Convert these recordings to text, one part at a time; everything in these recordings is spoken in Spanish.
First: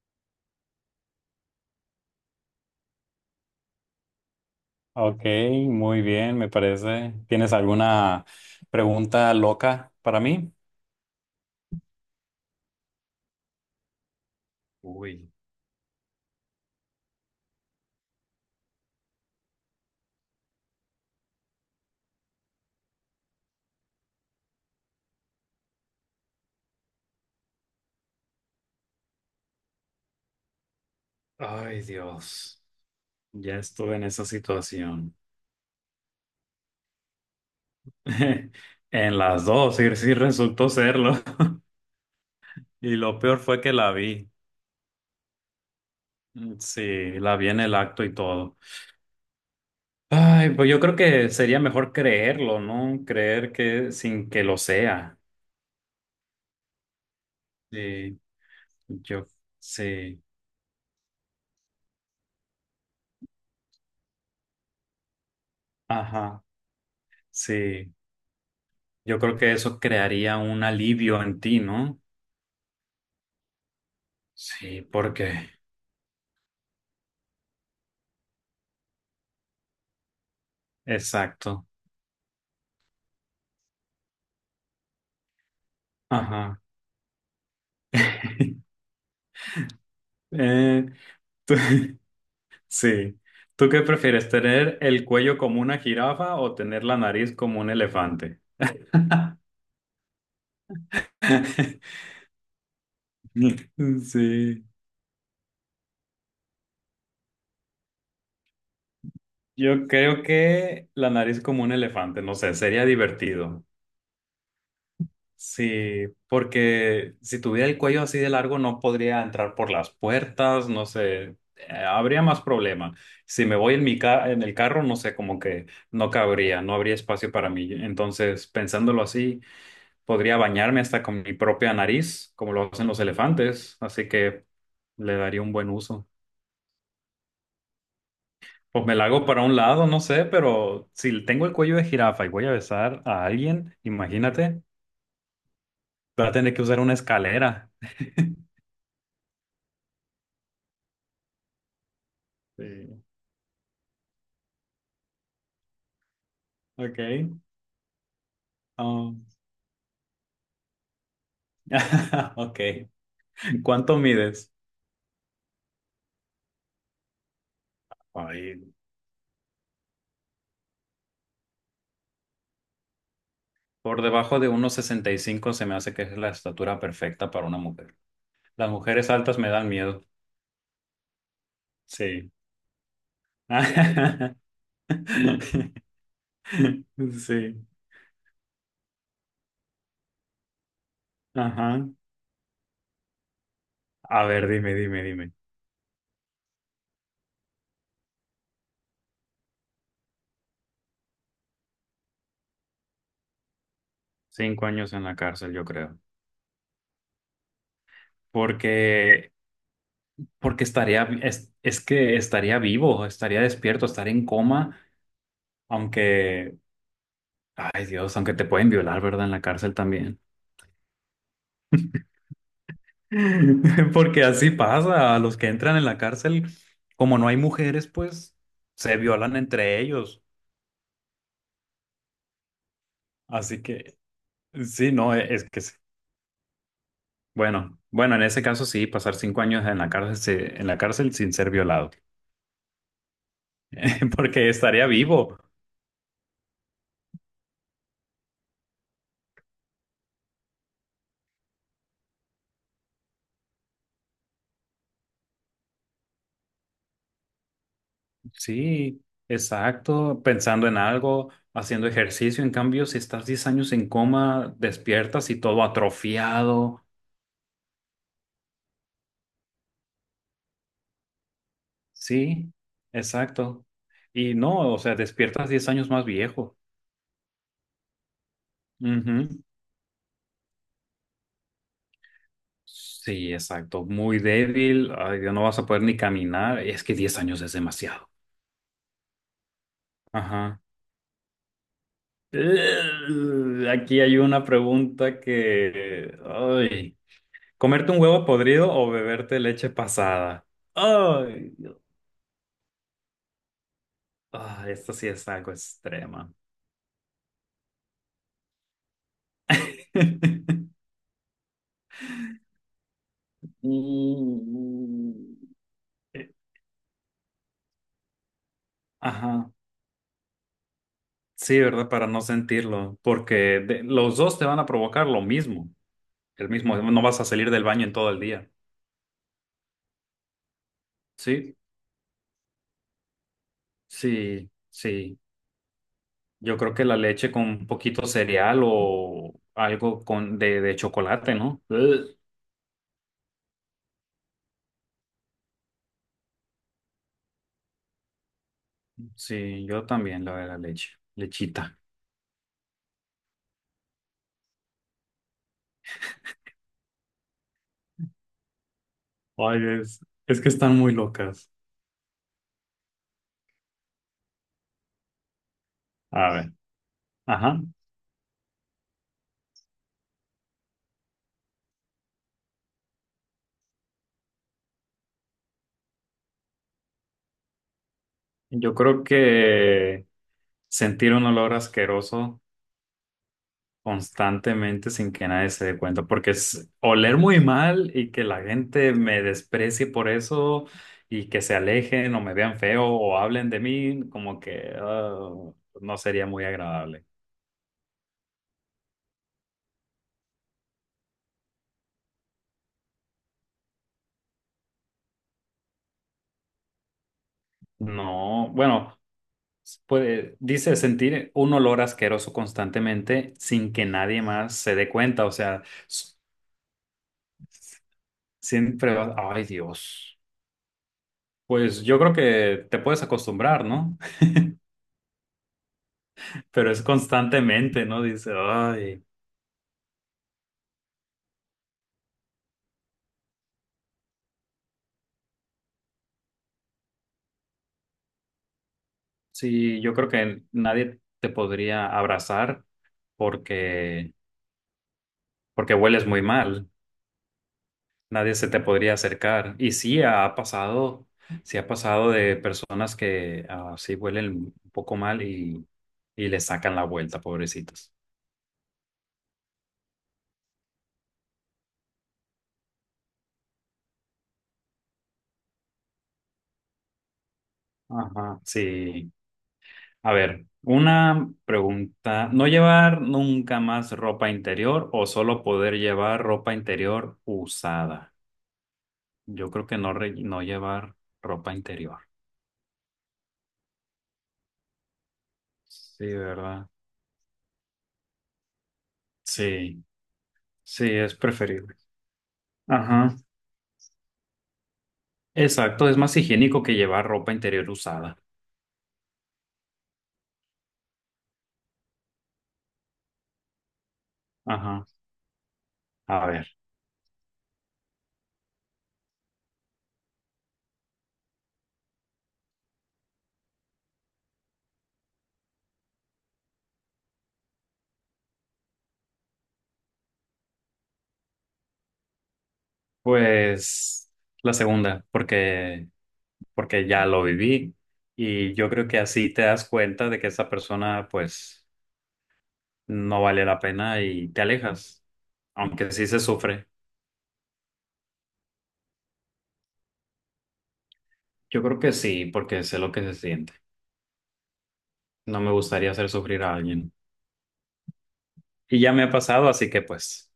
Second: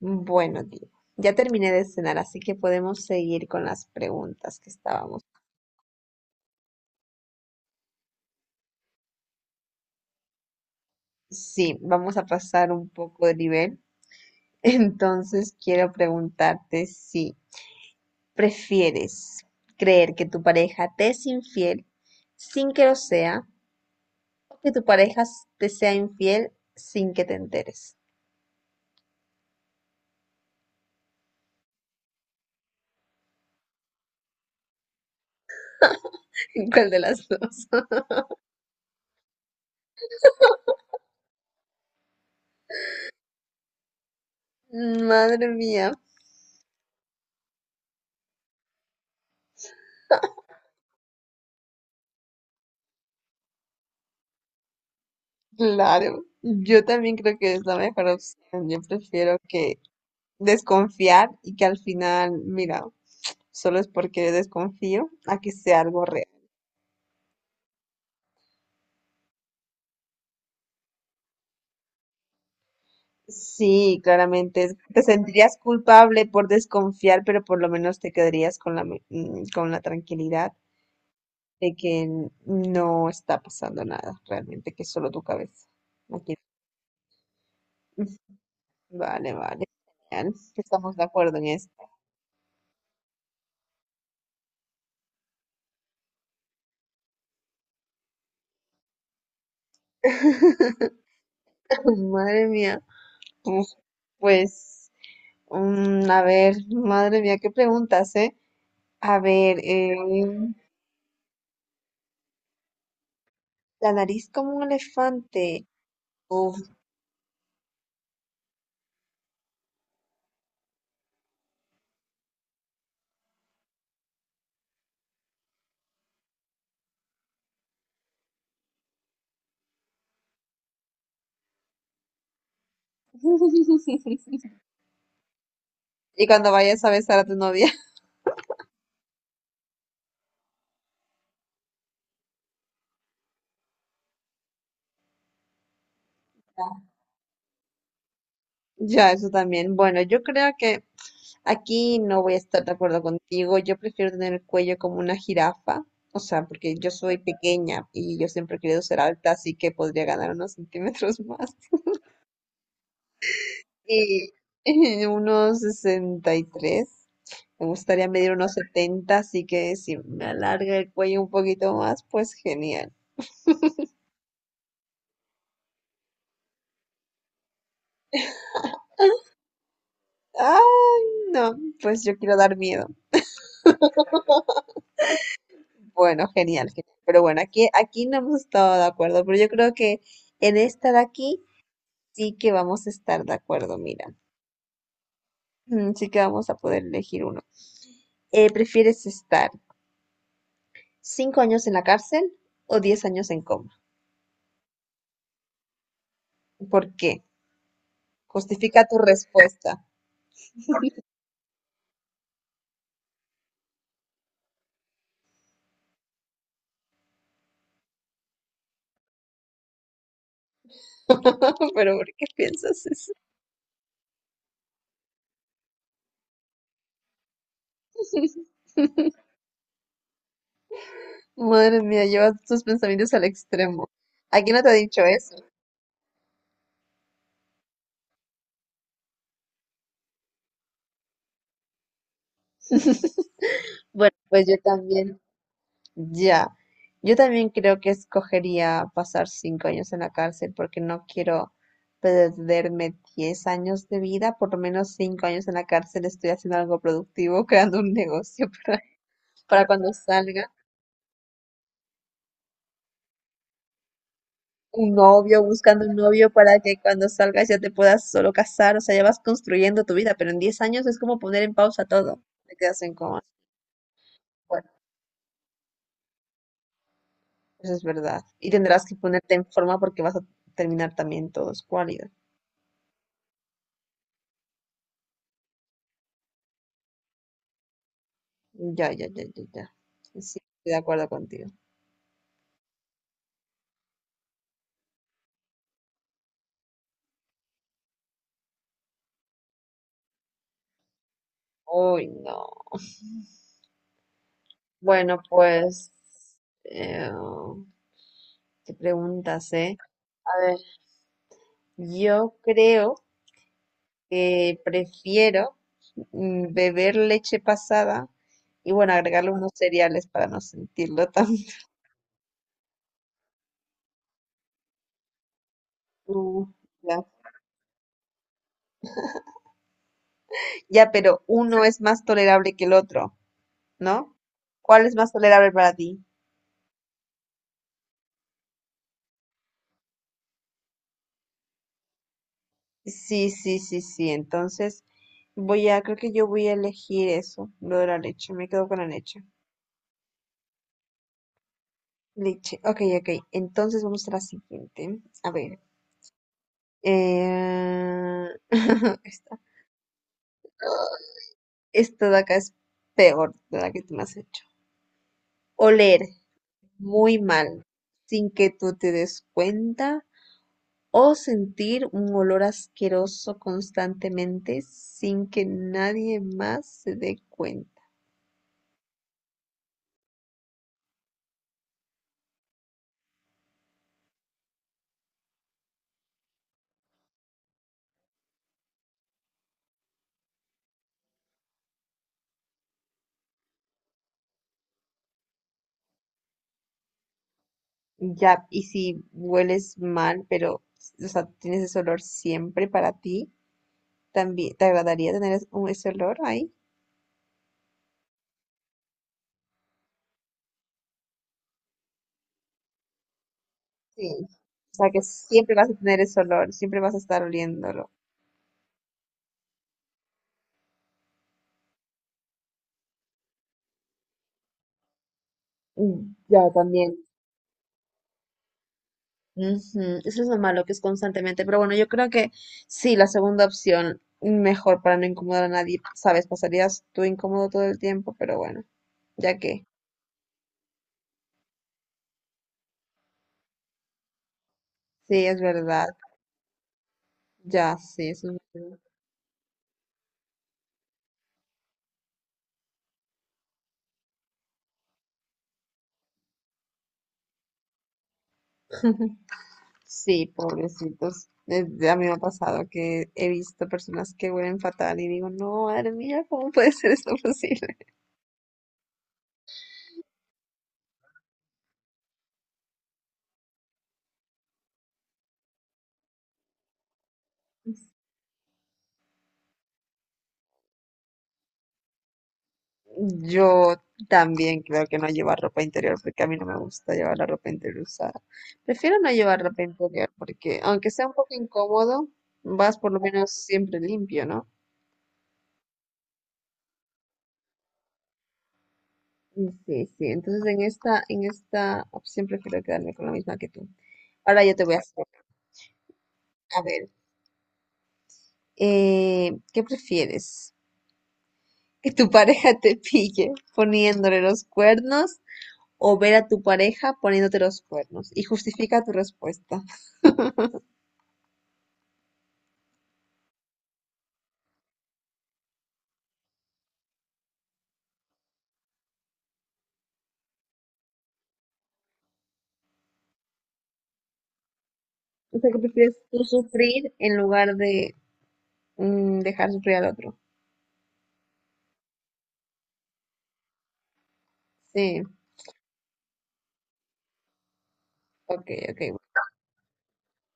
Bueno, Diego, ya terminé de cenar, así que podemos seguir con las preguntas que Ok, estábamos. muy bien, me parece. ¿Tienes alguna pregunta loca para mí? Sí, vamos a pasar un poco de nivel. Uy, Entonces, quiero preguntarte si prefieres creer que tu pareja te es infiel sin que lo sea o que tu pareja te sea infiel sin que te enteres. ay Dios, ya estuve en esa situación. ¿Cuál de las dos? En las dos, y sí resultó serlo. Y lo peor fue que la vi. Madre mía, Mm, sí, la vi en el acto y todo. Ay, pues yo creo que sería mejor creerlo, ¿no? Creer que sin que lo sea. claro. Yo también creo que es la mejor Sí, opción. Yo yo, prefiero que sí, desconfiar y que al final, mira, solo es porque desconfío a que sea algo real. ajá, sí. Yo creo que eso crearía un alivio en ti, ¿no? Sí, claramente. Sí, Te porque. sentirías culpable por desconfiar, pero por lo menos te quedarías con con la tranquilidad Exacto. de que no está pasando nada realmente, que es solo tu cabeza. No quiero- Ajá. Ujú. Vale, vale. Genial. Eh, Estamos de acuerdo en tú- esto. sí. ¿Tú qué prefieres, tener el cuello como una jirafa o tener la nariz como un elefante? Madre mía. Uf, Sí. Pues, a ver, madre mía, qué preguntas, ¿eh? A ver, Yo creo que la nariz como un elefante, no sé, sería divertido. la nariz como un elefante. Sí, Uf. porque si tuviera el cuello así de largo no podría entrar por las puertas, no sé, habría más problema. Si me voy en el carro, no sé, como que no cabría, no habría espacio para mí. Entonces, pensándolo así, podría bañarme hasta con mi propia nariz, como lo hacen los elefantes, así que le daría un buen uso. Y cuando vayas a besar a tu novia. Pues me la hago para un lado, no sé, pero si tengo el cuello de jirafa y voy a besar a alguien, imagínate, voy a tener que usar una escalera. Ya, eso también. Bueno, yo creo que aquí no voy a estar de acuerdo Sí. contigo. Yo prefiero tener el cuello como una jirafa. O sea, porque yo soy Okay. pequeña y yo siempre he querido ser Um, alta, así que podría ganar unos centímetros más. okay. ¿Cuánto Y mides? unos 63. Me gustaría medir unos Ay, 70, así que si me alarga el cuello un poquito más, pues genial. por debajo de 1,65 se me hace que es la estatura perfecta para una mujer. Las mujeres altas me dan miedo. Ah, no, pues yo Sí. quiero dar miedo. Bueno, genial, genial. Pero bueno, Sí. aquí no hemos estado de acuerdo, pero yo creo que en esta de aquí Ajá. sí que vamos a estar de acuerdo, mira. A ver, dime, dime, dime. Sí que vamos a poder elegir uno. ¿Prefieres estar 5 años en la cárcel o 10 años en coma? 5 años en la cárcel, yo creo. ¿Por qué? Justifica tu Porque, respuesta. porque estaría, es que estaría vivo, estaría despierto, estaría en coma, aunque, ay Dios, aunque te pueden violar, ¿verdad? En la cárcel también. Pero ¿por qué piensas eso? Porque así pasa, a los que entran en la cárcel, como no hay mujeres, pues se violan entre ellos. Madre mía, llevas tus pensamientos al Así extremo. que ¿A quién no te ha sí, dicho no, eso? es que sí. Bueno, bueno, en ese caso sí, pasar 5 años en la cárcel, en la cárcel sin ser violado, Pues porque yo estaría también. vivo. Ya, yo también creo que escogería pasar 5 años en la cárcel porque no quiero perderme 10 años de vida, por lo menos 5 años en la cárcel estoy haciendo algo productivo, creando un negocio Sí, para cuando exacto, salga, pensando en algo, haciendo ejercicio. En cambio, si estás 10 años en coma, un despiertas y novio, todo buscando un novio para que atrofiado. cuando salgas ya te puedas solo casar, o sea, ya vas construyendo tu vida, pero en 10 años es como poner en pausa todo, Sí, te quedas en coma. exacto. Y Bueno, no, o sea, despiertas 10 años más viejo. eso es verdad. Y tendrás que Ujú. ponerte en forma porque vas a terminar también todo escuálido. Sí, exacto. Muy débil. Ay, Dios, no vas a poder ni caminar. Es que 10 años es demasiado. Ya, ya, ya, ya, ya. Sí, Ajá. estoy de acuerdo contigo. Aquí hay una pregunta que... Ay. ¿Comerte un huevo podrido o beberte leche pasada? Ay, Dios. Uy, no. Ah, esto sí Bueno, es algo extrema. eh, qué preguntas, ¿eh? A ver, yo creo que Mm. prefiero beber leche pasada y bueno, agregarle Ajá. unos cereales para no sentirlo tan. Sí, ¿verdad? Para no sentirlo. Porque los dos te van a provocar lo mismo. Mm, El mismo. No Ya, vas a salir del baño en todo el día. Ya, pero Sí, uno es más tolerable que el otro, ¿no? sí, ¿Cuál es más sí. tolerable para ti? Yo creo que la leche con un poquito cereal o algo con de chocolate, ¿no? Ugh. Sí, sí, sí, sí. Entonces, creo que yo voy a elegir eso, lo de la leche. Me quedo con la leche. Sí, yo también la de la leche, lechita. Leche. Ok, ok. Entonces vamos a la siguiente. A ver. Eh... Esta, Ay, es que están muy locas. esta de acá es peor de la que tú me has hecho. Oler A ver, muy ajá. mal, sin que tú te des cuenta. O sentir un olor asqueroso constantemente sin que nadie más se dé cuenta. Yo creo que sentir un olor asqueroso constantemente sin que nadie se dé cuenta, porque es oler muy mal y que la gente me desprecie por eso y que se alejen o me vean feo o hablen de mí, como que ah, no sería muy agradable. Ya, y si hueles mal, pero, o sea, tienes ese olor siempre para ti, también te agradaría tener ese olor ahí. No, bueno, puede, dice sentir un olor asqueroso constantemente sin que Sí. nadie más O se dé sea, que cuenta, o siempre sea, vas a tener s- ese olor, siempre vas a estar oliéndolo. siempre vas, ay Dios. Pues yo creo que te puedes acostumbrar, ¿no? Ya, Pero es también. constantemente, ¿no? Dice, ay. Ujú, eso es lo malo, que es constantemente. Pero bueno, yo creo que sí, la segunda opción, mejor para no incomodar a nadie, sabes, pasarías tú incómodo todo el tiempo, pero bueno, ya que, Sí, yo creo que nadie te podría abrazar porque, sí, es porque verdad. hueles muy mal. Ya, sí, eso Nadie es se te verdad. podría acercar. Y sí ha pasado de personas que ah, sí huelen un poco mal y le sacan la vuelta, pobrecitos. Sí, pobrecitos. A mí me ha pasado que he visto personas que huelen fatal y digo, no, madre mía, ¿cómo puede ser esto posible? Ajá, sí. A ver, una pregunta. ¿No llevar nunca más ropa interior o solo poder llevar ropa interior usada? Yo creo que no, no llevar ropa interior. Yo también creo que no llevar ropa interior Sí, porque a mí no me ¿verdad? gusta llevar la ropa interior usada. Prefiero no llevar ropa Sí, interior porque sí, aunque sea un es poco preferible. incómodo, vas por lo Ajá, menos siempre limpio, ¿no? exacto, es más higiénico que llevar ropa interior usada. Sí, sí. Entonces en esta opción prefiero quedarme con la misma que tú. Ahora yo te voy a Ajá, hacer, a ver, a ver, ¿qué prefieres? Que tu pareja te pille poniéndole los cuernos o ver a tu pareja poniéndote los cuernos y justifica tu respuesta. pues la segunda, porque, porque ya lo viví y yo creo que así te das cuenta de que esa persona pues no vale la pena y te alejas, O sea, que aunque prefieres sí se tú sufre. sufrir en lugar de dejar sufrir al otro. Yo creo que sí, porque sé lo que se siente. Sí, No me gustaría hacer sufrir a alguien. ok, ok, Y ya me ha pasado, así que pues...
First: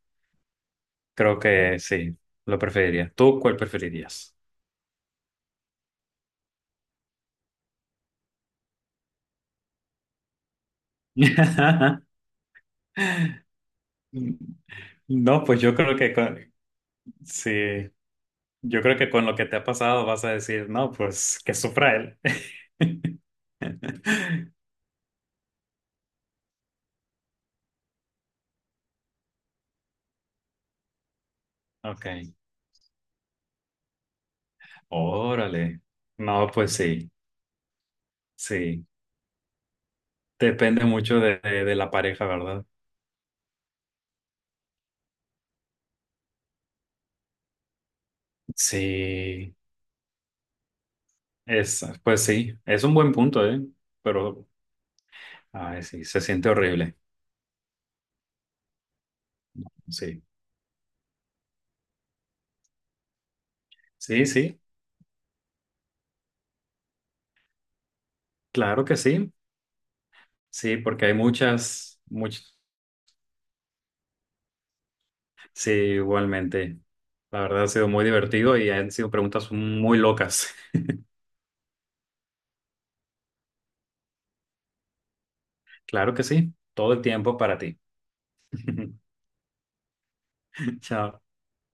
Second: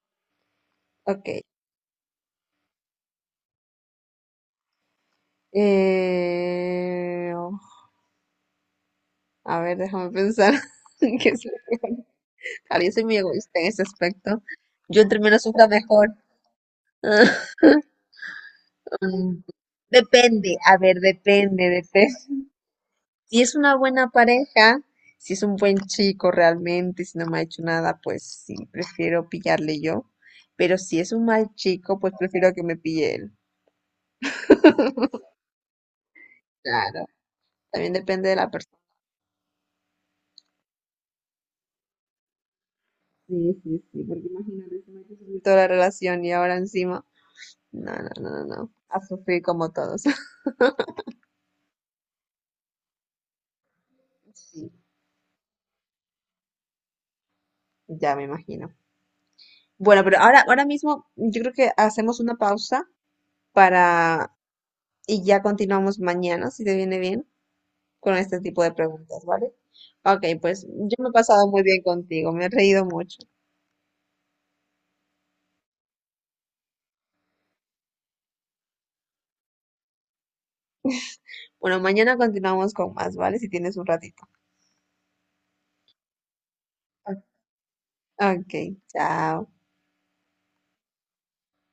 ok. Creo que sí, lo preferiría. ¿Tú cuál preferirías? Eh, oh, a ver, déjame pensar. ¿Qué es lo peor? Claro, yo soy muy egoísta en ese aspecto. Yo entre No, menos pues sufra yo creo que mejor. con, sí, yo creo que con lo Mm, que te ha pasado vas a Depende, decir, a no, ver, pues que depende, sufra depende. él. Si es una buena pareja, si es un buen chico realmente, si no me ha hecho nada, pues sí, prefiero pillarle yo. Pero si es un mal chico, Ok, pues prefiero que me pille él. órale. No, pues Claro, sí, también depende de la persona. sí. Depende mucho de, de la pareja, ¿verdad? Sí, sí, sí, porque imagínate si me ha sufrir toda la relación y ahora encima. No, no, no, no, no. A sufrir Sí, como todos. es, pues sí, es un buen punto, ¿eh? Pero, Sí, ay, sí, se siente horrible. ya me imagino. Bueno, pero Sí, ahora mismo yo creo que hacemos una pausa sí, para sí, y ya continuamos mañana, si te viene bien. Con este tipo de claro que preguntas, sí. ¿vale? Ok, pues Sí, yo porque me he hay pasado muy bien muchas, contigo, me he muchas. reído mucho. Sí, igualmente. La verdad ha sido muy divertido y han sido preguntas muy locas. Bueno, mañana continuamos con más, ¿vale? Si tienes un ratito. Claro que sí, todo el tiempo para ti. Ok, chao. Chao.